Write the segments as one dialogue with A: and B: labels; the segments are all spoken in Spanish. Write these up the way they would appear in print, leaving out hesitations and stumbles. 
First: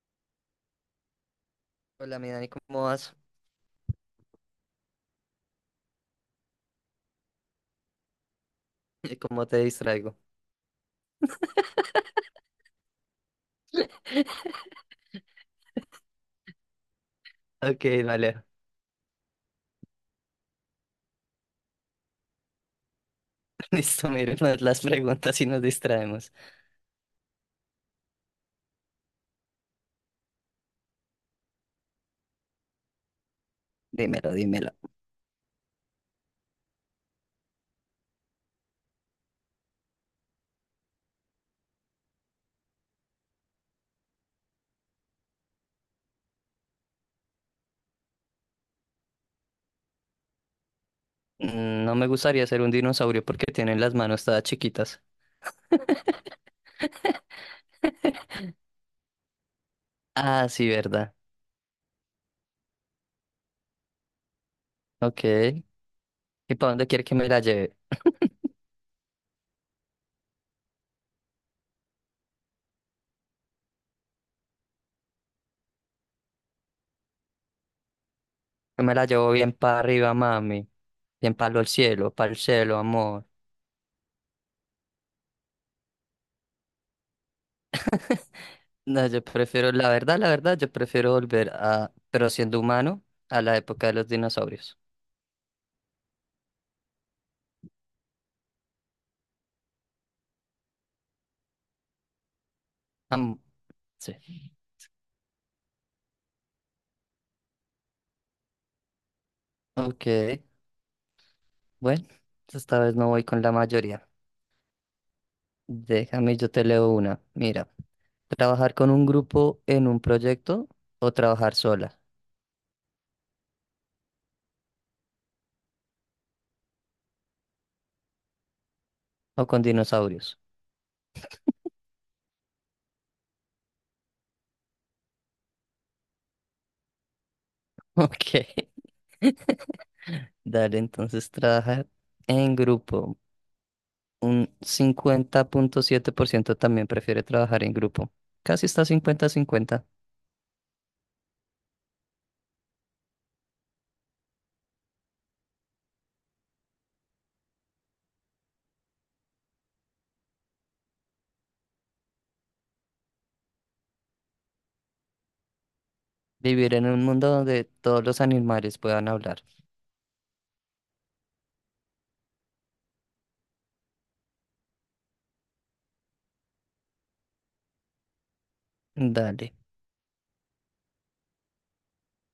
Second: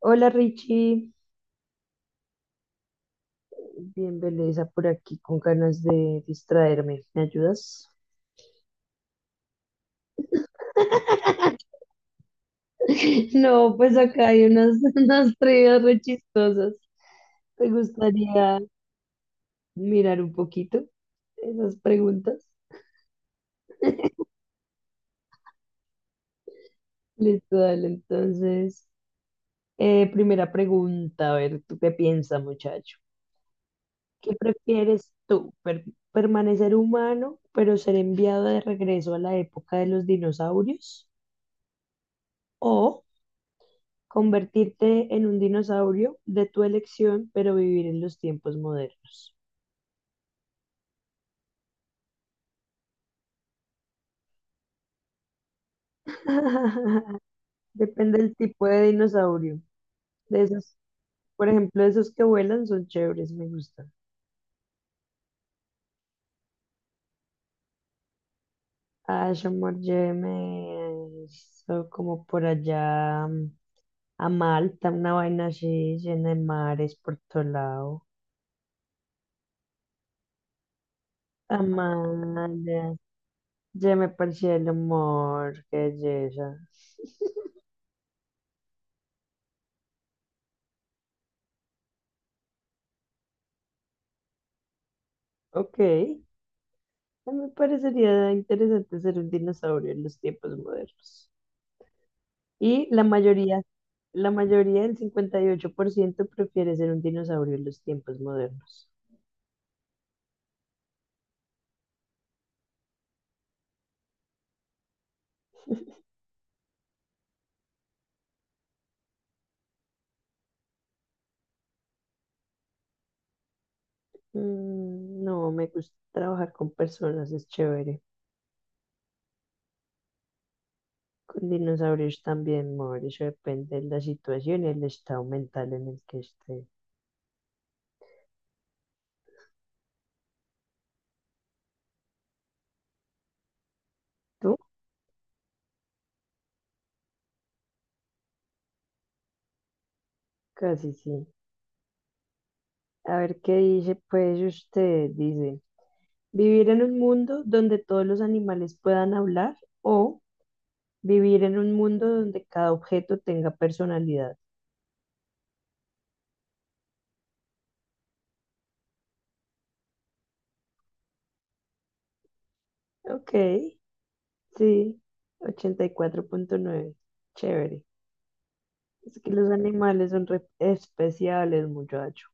A: Hola Richie,
B: Hola, mi Dani, ¿cómo vas?
A: bien belleza por aquí con ganas de distraerme. ¿Me ayudas?
B: ¿Cómo te distraigo?
A: No, pues acá hay unas, unas trivias re chistosas. ¿Te
B: Ok, vale.
A: gustaría mirar un poquito esas preguntas?
B: Listo, miremos las preguntas y nos distraemos.
A: Listo, dale. Entonces, primera pregunta, a ver, ¿tú qué piensas, muchacho?
B: Dímelo,
A: ¿Qué
B: dímelo.
A: prefieres tú? ¿Permanecer humano, pero ser enviado de regreso a la época de los dinosaurios? ¿O convertirte en un dinosaurio de tu elección, pero vivir en los tiempos modernos?
B: No me gustaría ser un dinosaurio porque tienen las manos todas chiquitas.
A: Depende del tipo de dinosaurio. De
B: Ah, sí,
A: esos,
B: verdad.
A: por ejemplo, esos que vuelan son chéveres, me gustan.
B: Ok. ¿Y para dónde quiere que me la lleve?
A: Ash, me hizo como por allá a Malta, una vaina así llena de mares por todo lado.
B: Yo me la llevo bien para arriba, mami. Bien para el cielo,
A: Amalia,
B: amor.
A: ya me parecía el humor, qué belleza.
B: No, yo prefiero, la verdad, yo prefiero volver a, pero siendo humano, a la época de los dinosaurios.
A: Ok, a mí me parecería interesante ser un dinosaurio en los tiempos modernos. Y la
B: Am-
A: mayoría,
B: sí.
A: la mayoría, el 58% prefiere ser un dinosaurio en los tiempos modernos.
B: Ok. Bueno, esta vez no voy con la mayoría. Déjame, yo te leo una. Mira, trabajar con un grupo en un proyecto o trabajar sola
A: Mm, no, me gusta trabajar con personas, es chévere.
B: o con dinosaurios.
A: Con dinosaurios también, amor, eso depende de la situación y el estado mental en el que esté.
B: Ok. Dale, entonces trabajar en grupo. Un
A: ¿Tú?
B: 50,7% también prefiere trabajar en grupo. Casi está 50-50.
A: Casi sí. A ver qué dice, pues usted dice, vivir en un mundo donde todos los animales puedan hablar o vivir en un mundo donde cada objeto tenga personalidad.
B: Vivir en un mundo donde todos los animales puedan hablar.
A: Ok, sí, 84,9. Chévere. Es que los
B: Dale.
A: animales son re- especiales, muchacho.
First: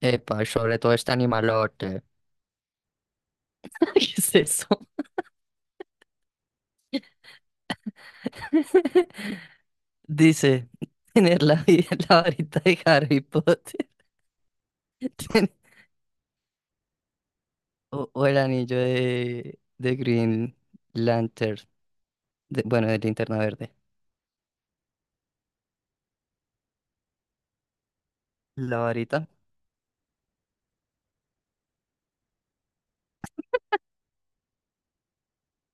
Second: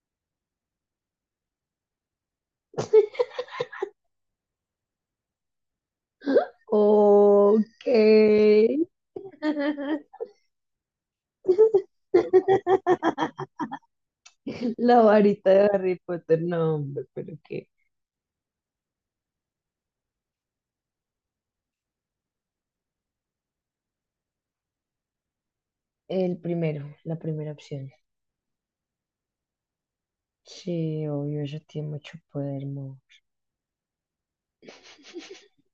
B: Epa, sobre todo este animalote. ¿Qué es eso?
A: Ok.
B: Dice, tener la varita de Harry Potter
A: La
B: ten-
A: varita de Harry Potter, no, hombre, pero qué.
B: o el anillo de Green Lantern, bueno, de Linterna Verde.
A: El primero, la primera opción.
B: La varita,
A: Sí, obvio, ella tiene mucho poder, mo.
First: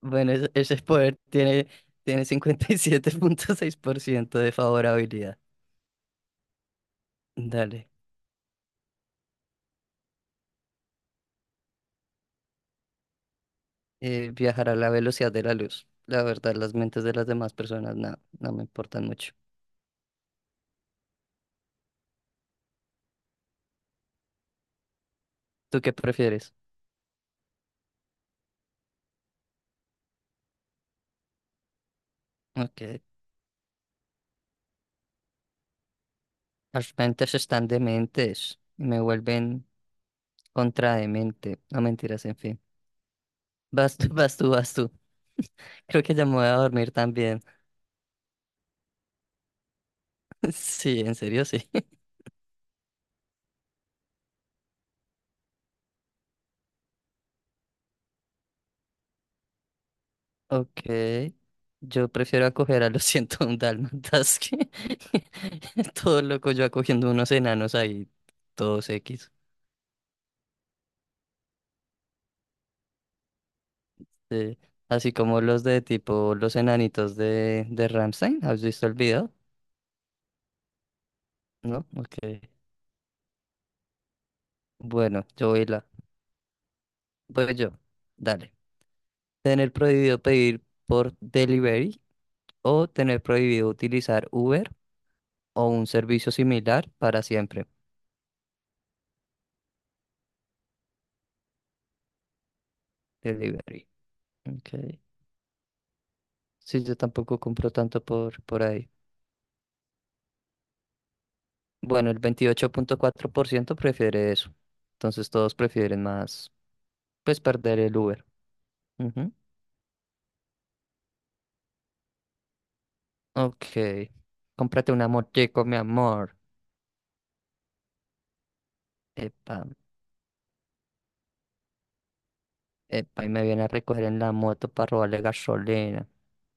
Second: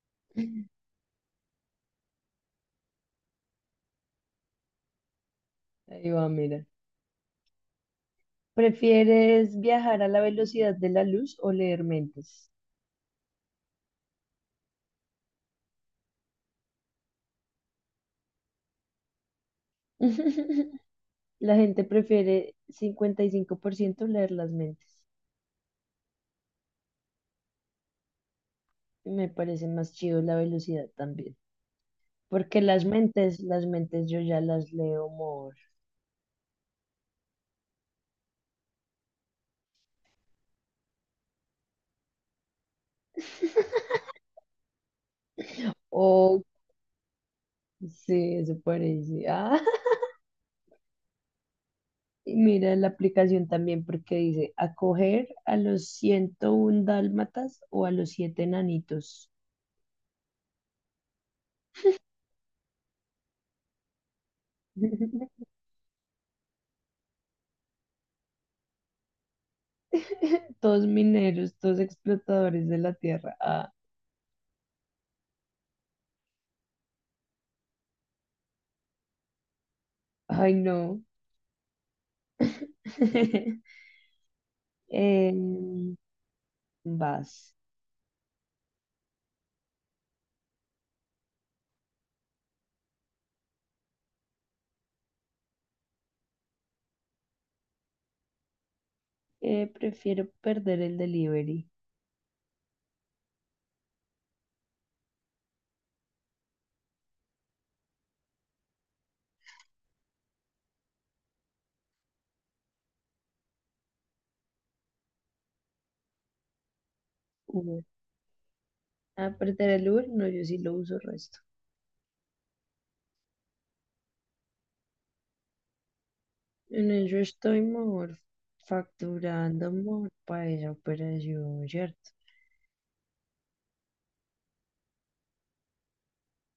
B: bueno, ese poder tiene 57,6% de favorabilidad.
A: Ahí va, mira.
B: Dale.
A: ¿Prefieres viajar a la velocidad de la luz o leer mentes?
B: Viajar a la velocidad de la luz. La verdad, las mentes de las demás personas no, no me importan mucho.
A: La gente prefiere 55% leer las mentes.
B: ¿Tú qué prefieres?
A: Me parece más chido la velocidad también. Porque las
B: Ok,
A: mentes, las mentes yo ya las leo more.
B: las mentes están dementes y me vuelven contra de mente. No mentiras, en fin. Vas tú, vas tú, vas tú. Creo que ya me
A: Oh,
B: voy a dormir también.
A: sí, eso parece. Ah,
B: Sí, en serio, sí.
A: y mira la aplicación también porque dice acoger a los 101 dálmatas o a los siete nanitos.
B: Ok. Yo prefiero acoger a los 101 dálmatas que todo loco yo acogiendo unos enanos ahí, todos X.
A: Todos mineros, todos explotadores de la tierra. Ah.
B: Sí. Así como los de tipo los enanitos de Rammstein. ¿Has visto el video?
A: Ay, no.
B: ¿No? Ok. Bueno, yo voy la.
A: Em, vas.
B: Voy yo. Dale. Tener prohibido pedir por delivery o tener prohibido utilizar Uber o un servicio similar para siempre,
A: Prefiero perder el delivery.
B: delivery. Okay. Sí, yo tampoco compro tanto por ahí. Bueno, el 28,4% prefiere eso. Entonces todos prefieren más, pues perder
A: Uber.
B: el Uber. Ujú.
A: Ah, perder el Uber, no, yo sí lo uso resto.
B: Ok. Cómprate una motico, mi amor.
A: En eso estoy mejor
B: Epa,
A: facturando mejor para esa operación, ¿cierto?
B: epa, y me viene a recoger en la moto para robarle gasolina.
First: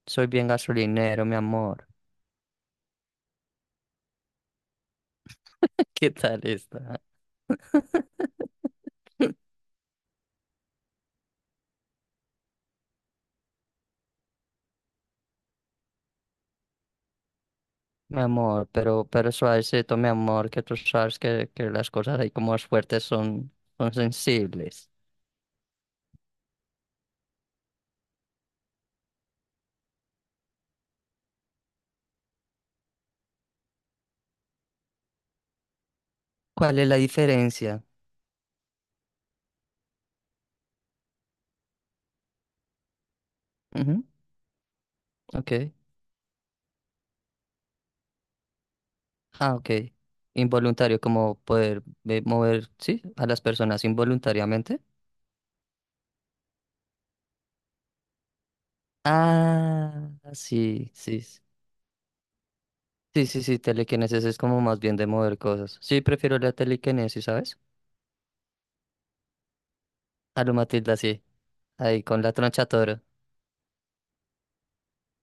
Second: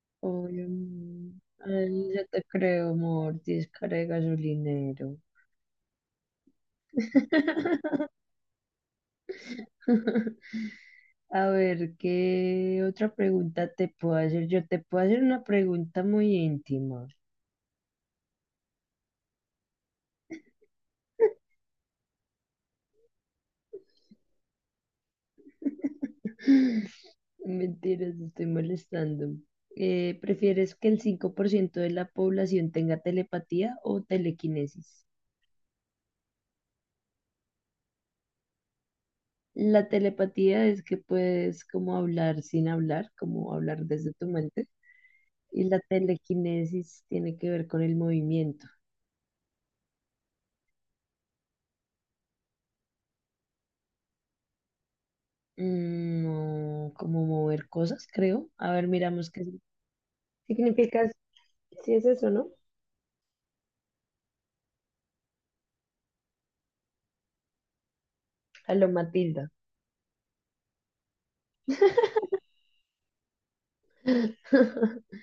B: Soy bien
A: Obvio,
B: gasolinero,
A: amor.
B: mi amor.
A: Ay, ya te creo, amor. 10 cara de gasolinero.
B: ¿Qué tal está?
A: A ver, ¿qué otra pregunta te puedo hacer? Yo te puedo hacer una pregunta muy íntima.
B: Mi amor, pero suavecito, mi amor, que, tú sabes que las cosas ahí como más fuertes son sensibles.
A: Mentiras, estoy molestando. ¿Prefieres que el 5% de la población tenga telepatía o telequinesis?
B: ¿Cuál es la diferencia?
A: La telepatía es que puedes como hablar sin hablar, como hablar
B: Ujú,
A: desde tu mente. Y
B: ok.
A: la telequinesis tiene que ver con el movimiento.
B: Ah, ok. Involuntario, como poder mover, sí, a las personas involuntariamente.
A: Mm, no, como mover cosas, creo. A ver, miramos qué
B: Ah, sí,
A: significa,
B: sí. Sí,
A: si es eso, ¿no?
B: sí, sí, sí, telequinesis es como más bien de mover cosas. Sí, prefiero la telequinesis, ¿sabes?
A: A lo Matilda.
B: A lo Matilda, sí. Ahí con la troncha toro.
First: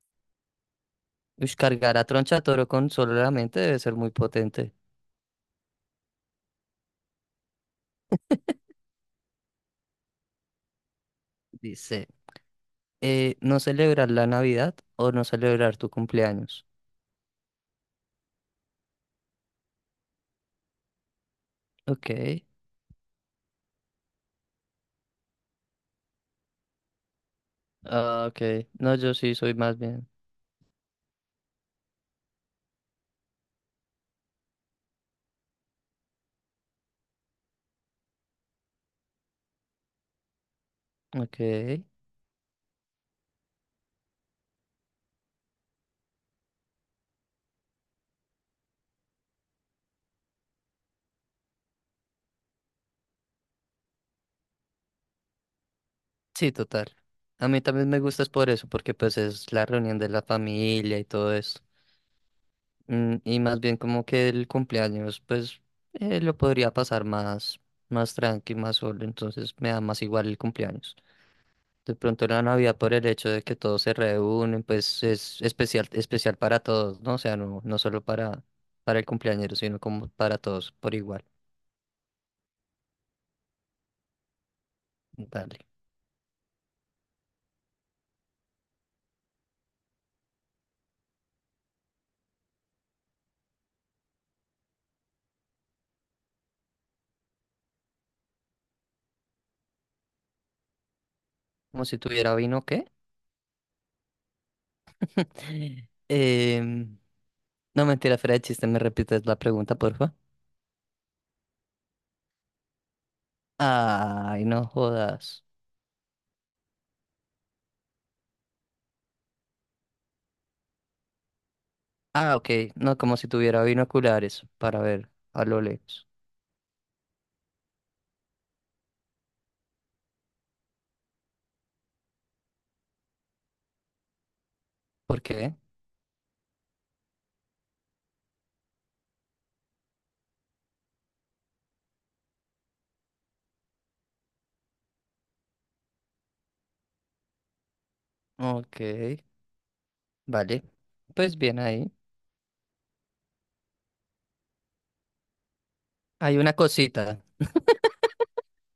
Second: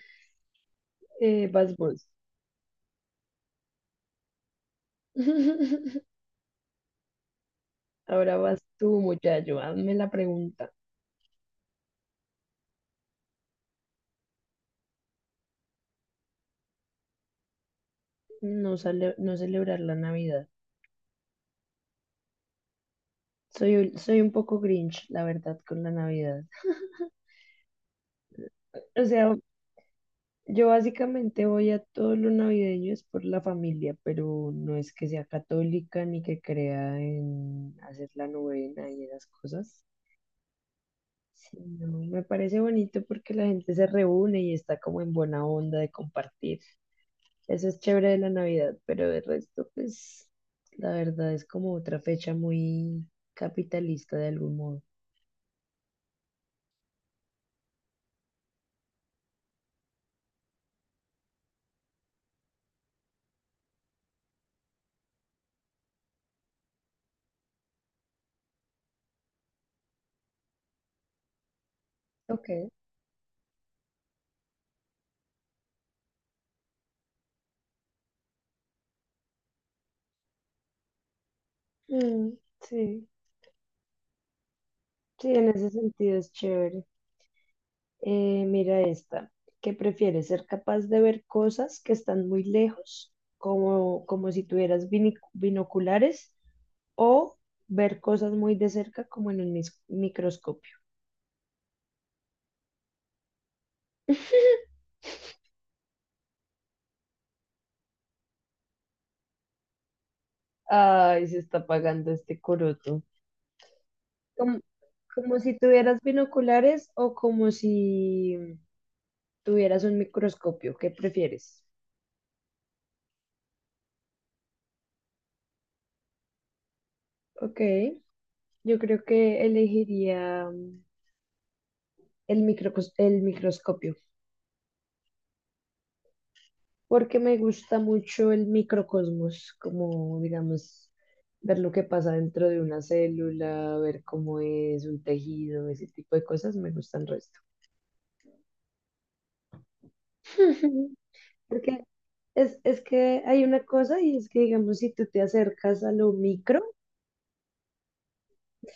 B: Ush,
A: Vas
B: cargar a
A: vos.
B: troncha toro con solo la mente debe ser muy potente.
A: Ahora vas tú, muchacho, hazme la pregunta.
B: Dice. No celebrar la Navidad o no celebrar tu cumpleaños.
A: No, no celebrar la Navidad.
B: Ok.
A: Soy, soy un poco Grinch, la verdad, con la Navidad.
B: Ah, ok. No,
A: O
B: yo
A: sea,
B: sí soy más bien.
A: yo básicamente voy a todo lo navideño es por la familia, pero no es que sea católica ni que crea en hacer la novena y esas cosas.
B: Ok.
A: Sí, no, me parece bonito porque la gente se reúne y está como en buena onda de compartir. Eso es chévere de la Navidad, pero de resto, pues, la verdad es como otra fecha muy capitalista de algún modo.
B: Sí, total. A mí también me gusta es por eso, porque pues es la reunión de la familia y todo eso. Y más bien como que el cumpleaños, pues lo podría pasar más tranqui, más solo. Entonces me da más igual el cumpleaños. De pronto la
A: Ok.
B: Navidad por el hecho de que todos se reúnen, pues es especial, especial para todos, ¿no? O sea, no, no solo para el cumpleañero, sino como para todos por igual.
A: Mm, sí, sí, en
B: Dale.
A: ese sentido es chévere. Mira esta. ¿Qué prefieres? ¿Ser capaz de ver cosas que están muy lejos, como, como si tuvieras binoculares, o ver cosas muy de cerca, como en un microscopio?
B: Como si tuviera vino, ¿qué? Em, no mentira, fuera de chiste, ¿me repites la pregunta, porfa?
A: Ay, se está apagando este coroto.
B: Ay,
A: Como,
B: no
A: como
B: jodas.
A: si tuvieras binoculares o como si tuvieras un microscopio, ¿qué prefieres?
B: Ah, ok. No, como si tuviera binoculares para ver a lo lejos.
A: Ok, yo creo que elegiría el el microscopio,
B: ¿Por qué?
A: porque me gusta mucho el microcosmos, como digamos, ver lo que pasa dentro de una célula, ver cómo es un tejido, ese tipo de cosas, me gustan resto.
B: Ok, vale. Pues bien
A: Porque
B: ahí.
A: es que hay una cosa y es que, digamos, si tú te acercas a lo
B: Hay una
A: micro.
B: cosita.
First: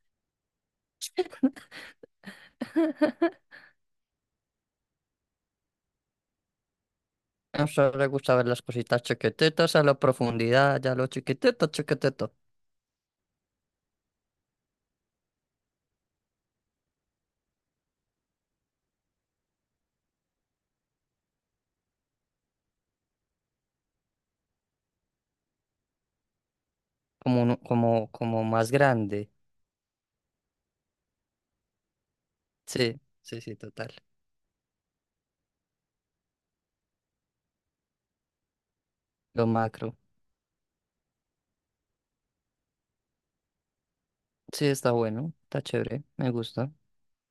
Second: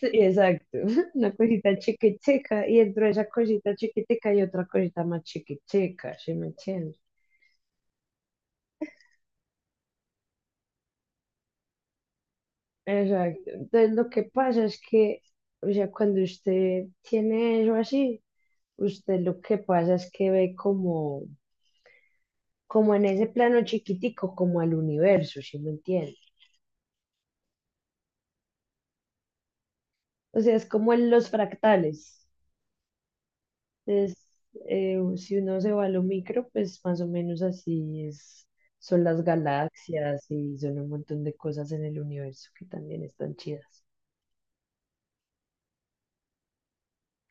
A: Sí, exacto, una cosita chiquitica y dentro de esa cosita chiquitica hay otra cosita más chiquitica, ¿sí me entiendes?
B: A usted le gusta ver las cositas chiquititas a la profundidad, ya lo chiquitito, chiquitito.
A: Exacto, entonces lo que pasa es que, o sea, cuando usted tiene eso así, usted lo que pasa es que ve como, como en ese plano chiquitico, como al universo, ¿sí me entiende?
B: Como, como, como más grande.
A: O sea, es como en los fractales.
B: Sí, sí, sí, total.
A: Es, si uno se va a lo micro, pues más o menos así es, son las
B: Lo macro.
A: galaxias y son un montón de cosas en el universo que también están chidas.
B: Sí, está bueno, está chévere, me gusta.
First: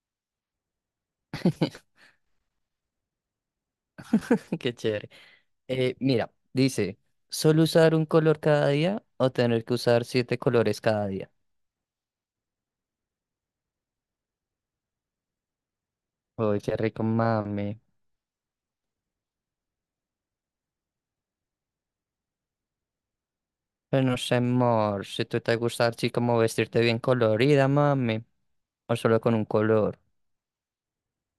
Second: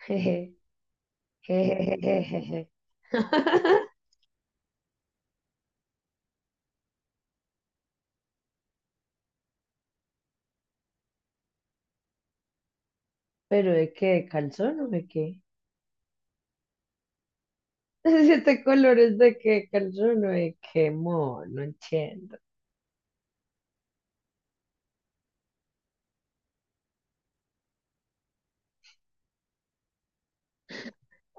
A: Jeje, jejejejeje.
B: Qué chévere. Mira, dice, ¿solo usar un color cada día o tener que usar siete colores cada día?
A: ¿Pero de qué? ¿De calzón o de qué?
B: Uy, qué rico, mami.
A: Siete colores de qué calzón o de qué amor, no entiendo.
B: Pero no sé, amor, si tú te gusta así como vestirte bien colorida, mami, o solo con un color.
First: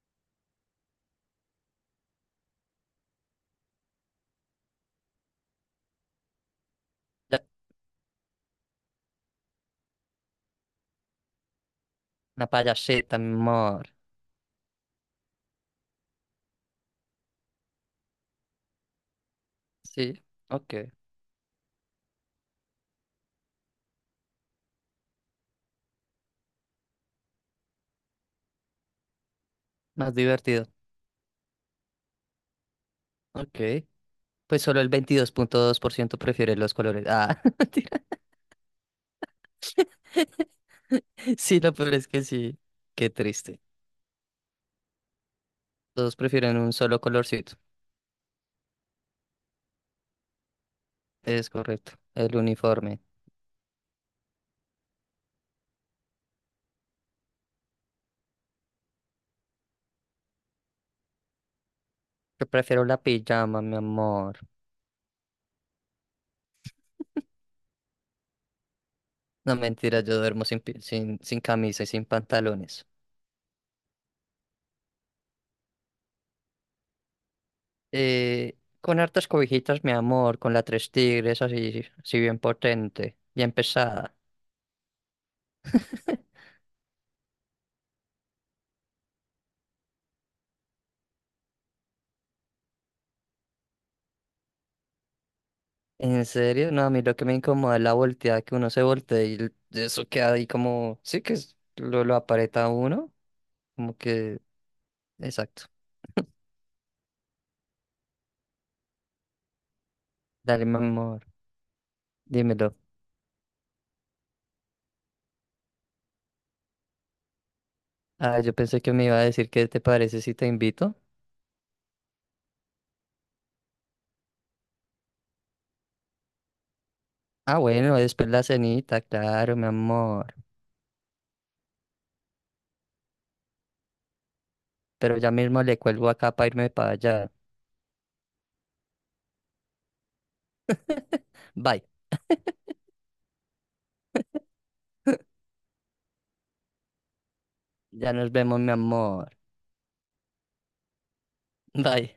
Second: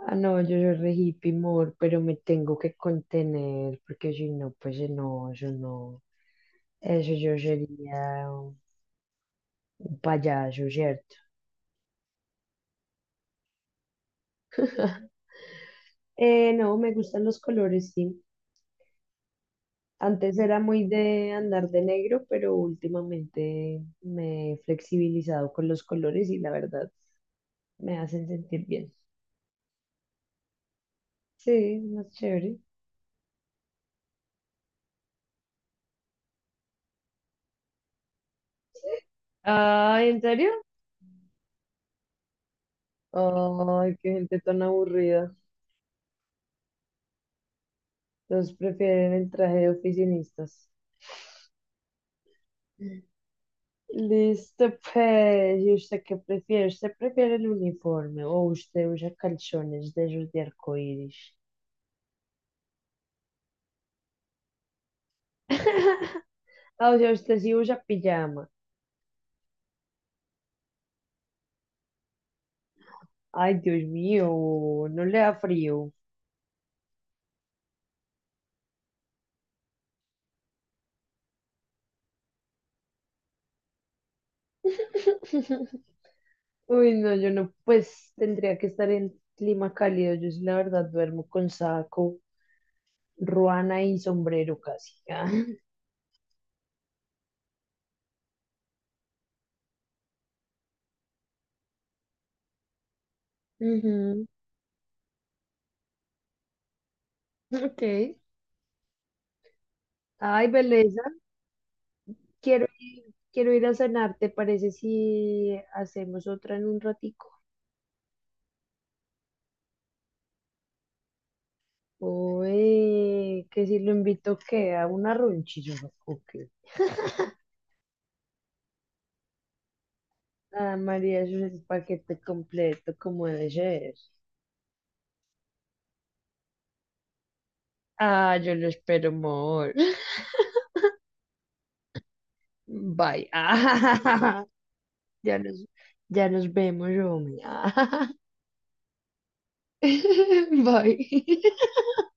A: Ah, no, yo soy re hippie, amor, pero me tengo que contener porque si no, pues no, yo no. Eso yo
B: La,
A: sería. Un payaso, ¿cierto?
B: una payaseta, mi amor.
A: No, me gustan los colores, sí.
B: Sí,
A: Antes era
B: ok,
A: muy de andar de negro, pero últimamente me he flexibilizado con los colores y la verdad me hacen sentir bien.
B: más divertido.
A: Sí, más chévere.
B: Ok, pues solo el 22,2% prefiere los colores. Ah, mentira.
A: Ay, ¿en serio?
B: Sí, lo peor es que sí. Qué triste.
A: Ay, qué gente tan aburrida.
B: Todos prefieren un solo colorcito.
A: Los prefieren el traje de oficinistas.
B: Es correcto, el uniforme.
A: Listo, pues, ¿y usted qué prefiere? ¿Usted prefiere el uniforme o usted usa calzones de esos de arcoíris?
B: Yo prefiero la pijama, mi amor.
A: Ah, o sea, usted sí usa pijama.
B: No, mentira, yo duermo sin camisa y sin pantalones.
A: Ay, Dios mío, no le da frío.
B: Eh, con hartas cobijitas, mi amor, con la tres tigres así, así bien potente, bien pesada.
A: Uy, no, yo no, pues tendría que estar en clima cálido. Yo sí, la verdad, duermo con saco, ruana y sombrero casi. Ah,
B: ¿En serio? No, a mí lo que me incomoda es la volteada, que uno se voltea y eso queda ahí como, sí que lo aparenta a uno, como
A: ujú,
B: que, exacto.
A: ok. Ay,
B: Dale, mi
A: belleza.
B: amor,
A: Quiero
B: dímelo.
A: ir, quiero ir a cenar, ¿te parece si hacemos otra en un ratico?
B: Ah, yo pensé que me iba a decir qué te parece si te invito.
A: Oye, que si lo invito que a una ronchilla o qué.
B: Ah, bueno, después la cenita, claro, mi amor.
A: Ah, María, eso es el paquete completo, como debe ser.
B: Pero ya mismo le cuelgo acá para irme para allá.
A: Ah, yo lo espero, amor.
B: Bye,
A: Bye. Ah, ya nos, ya nos vemos, Romy.
B: ya nos vemos, mi amor.
A: bye.
B: Bye.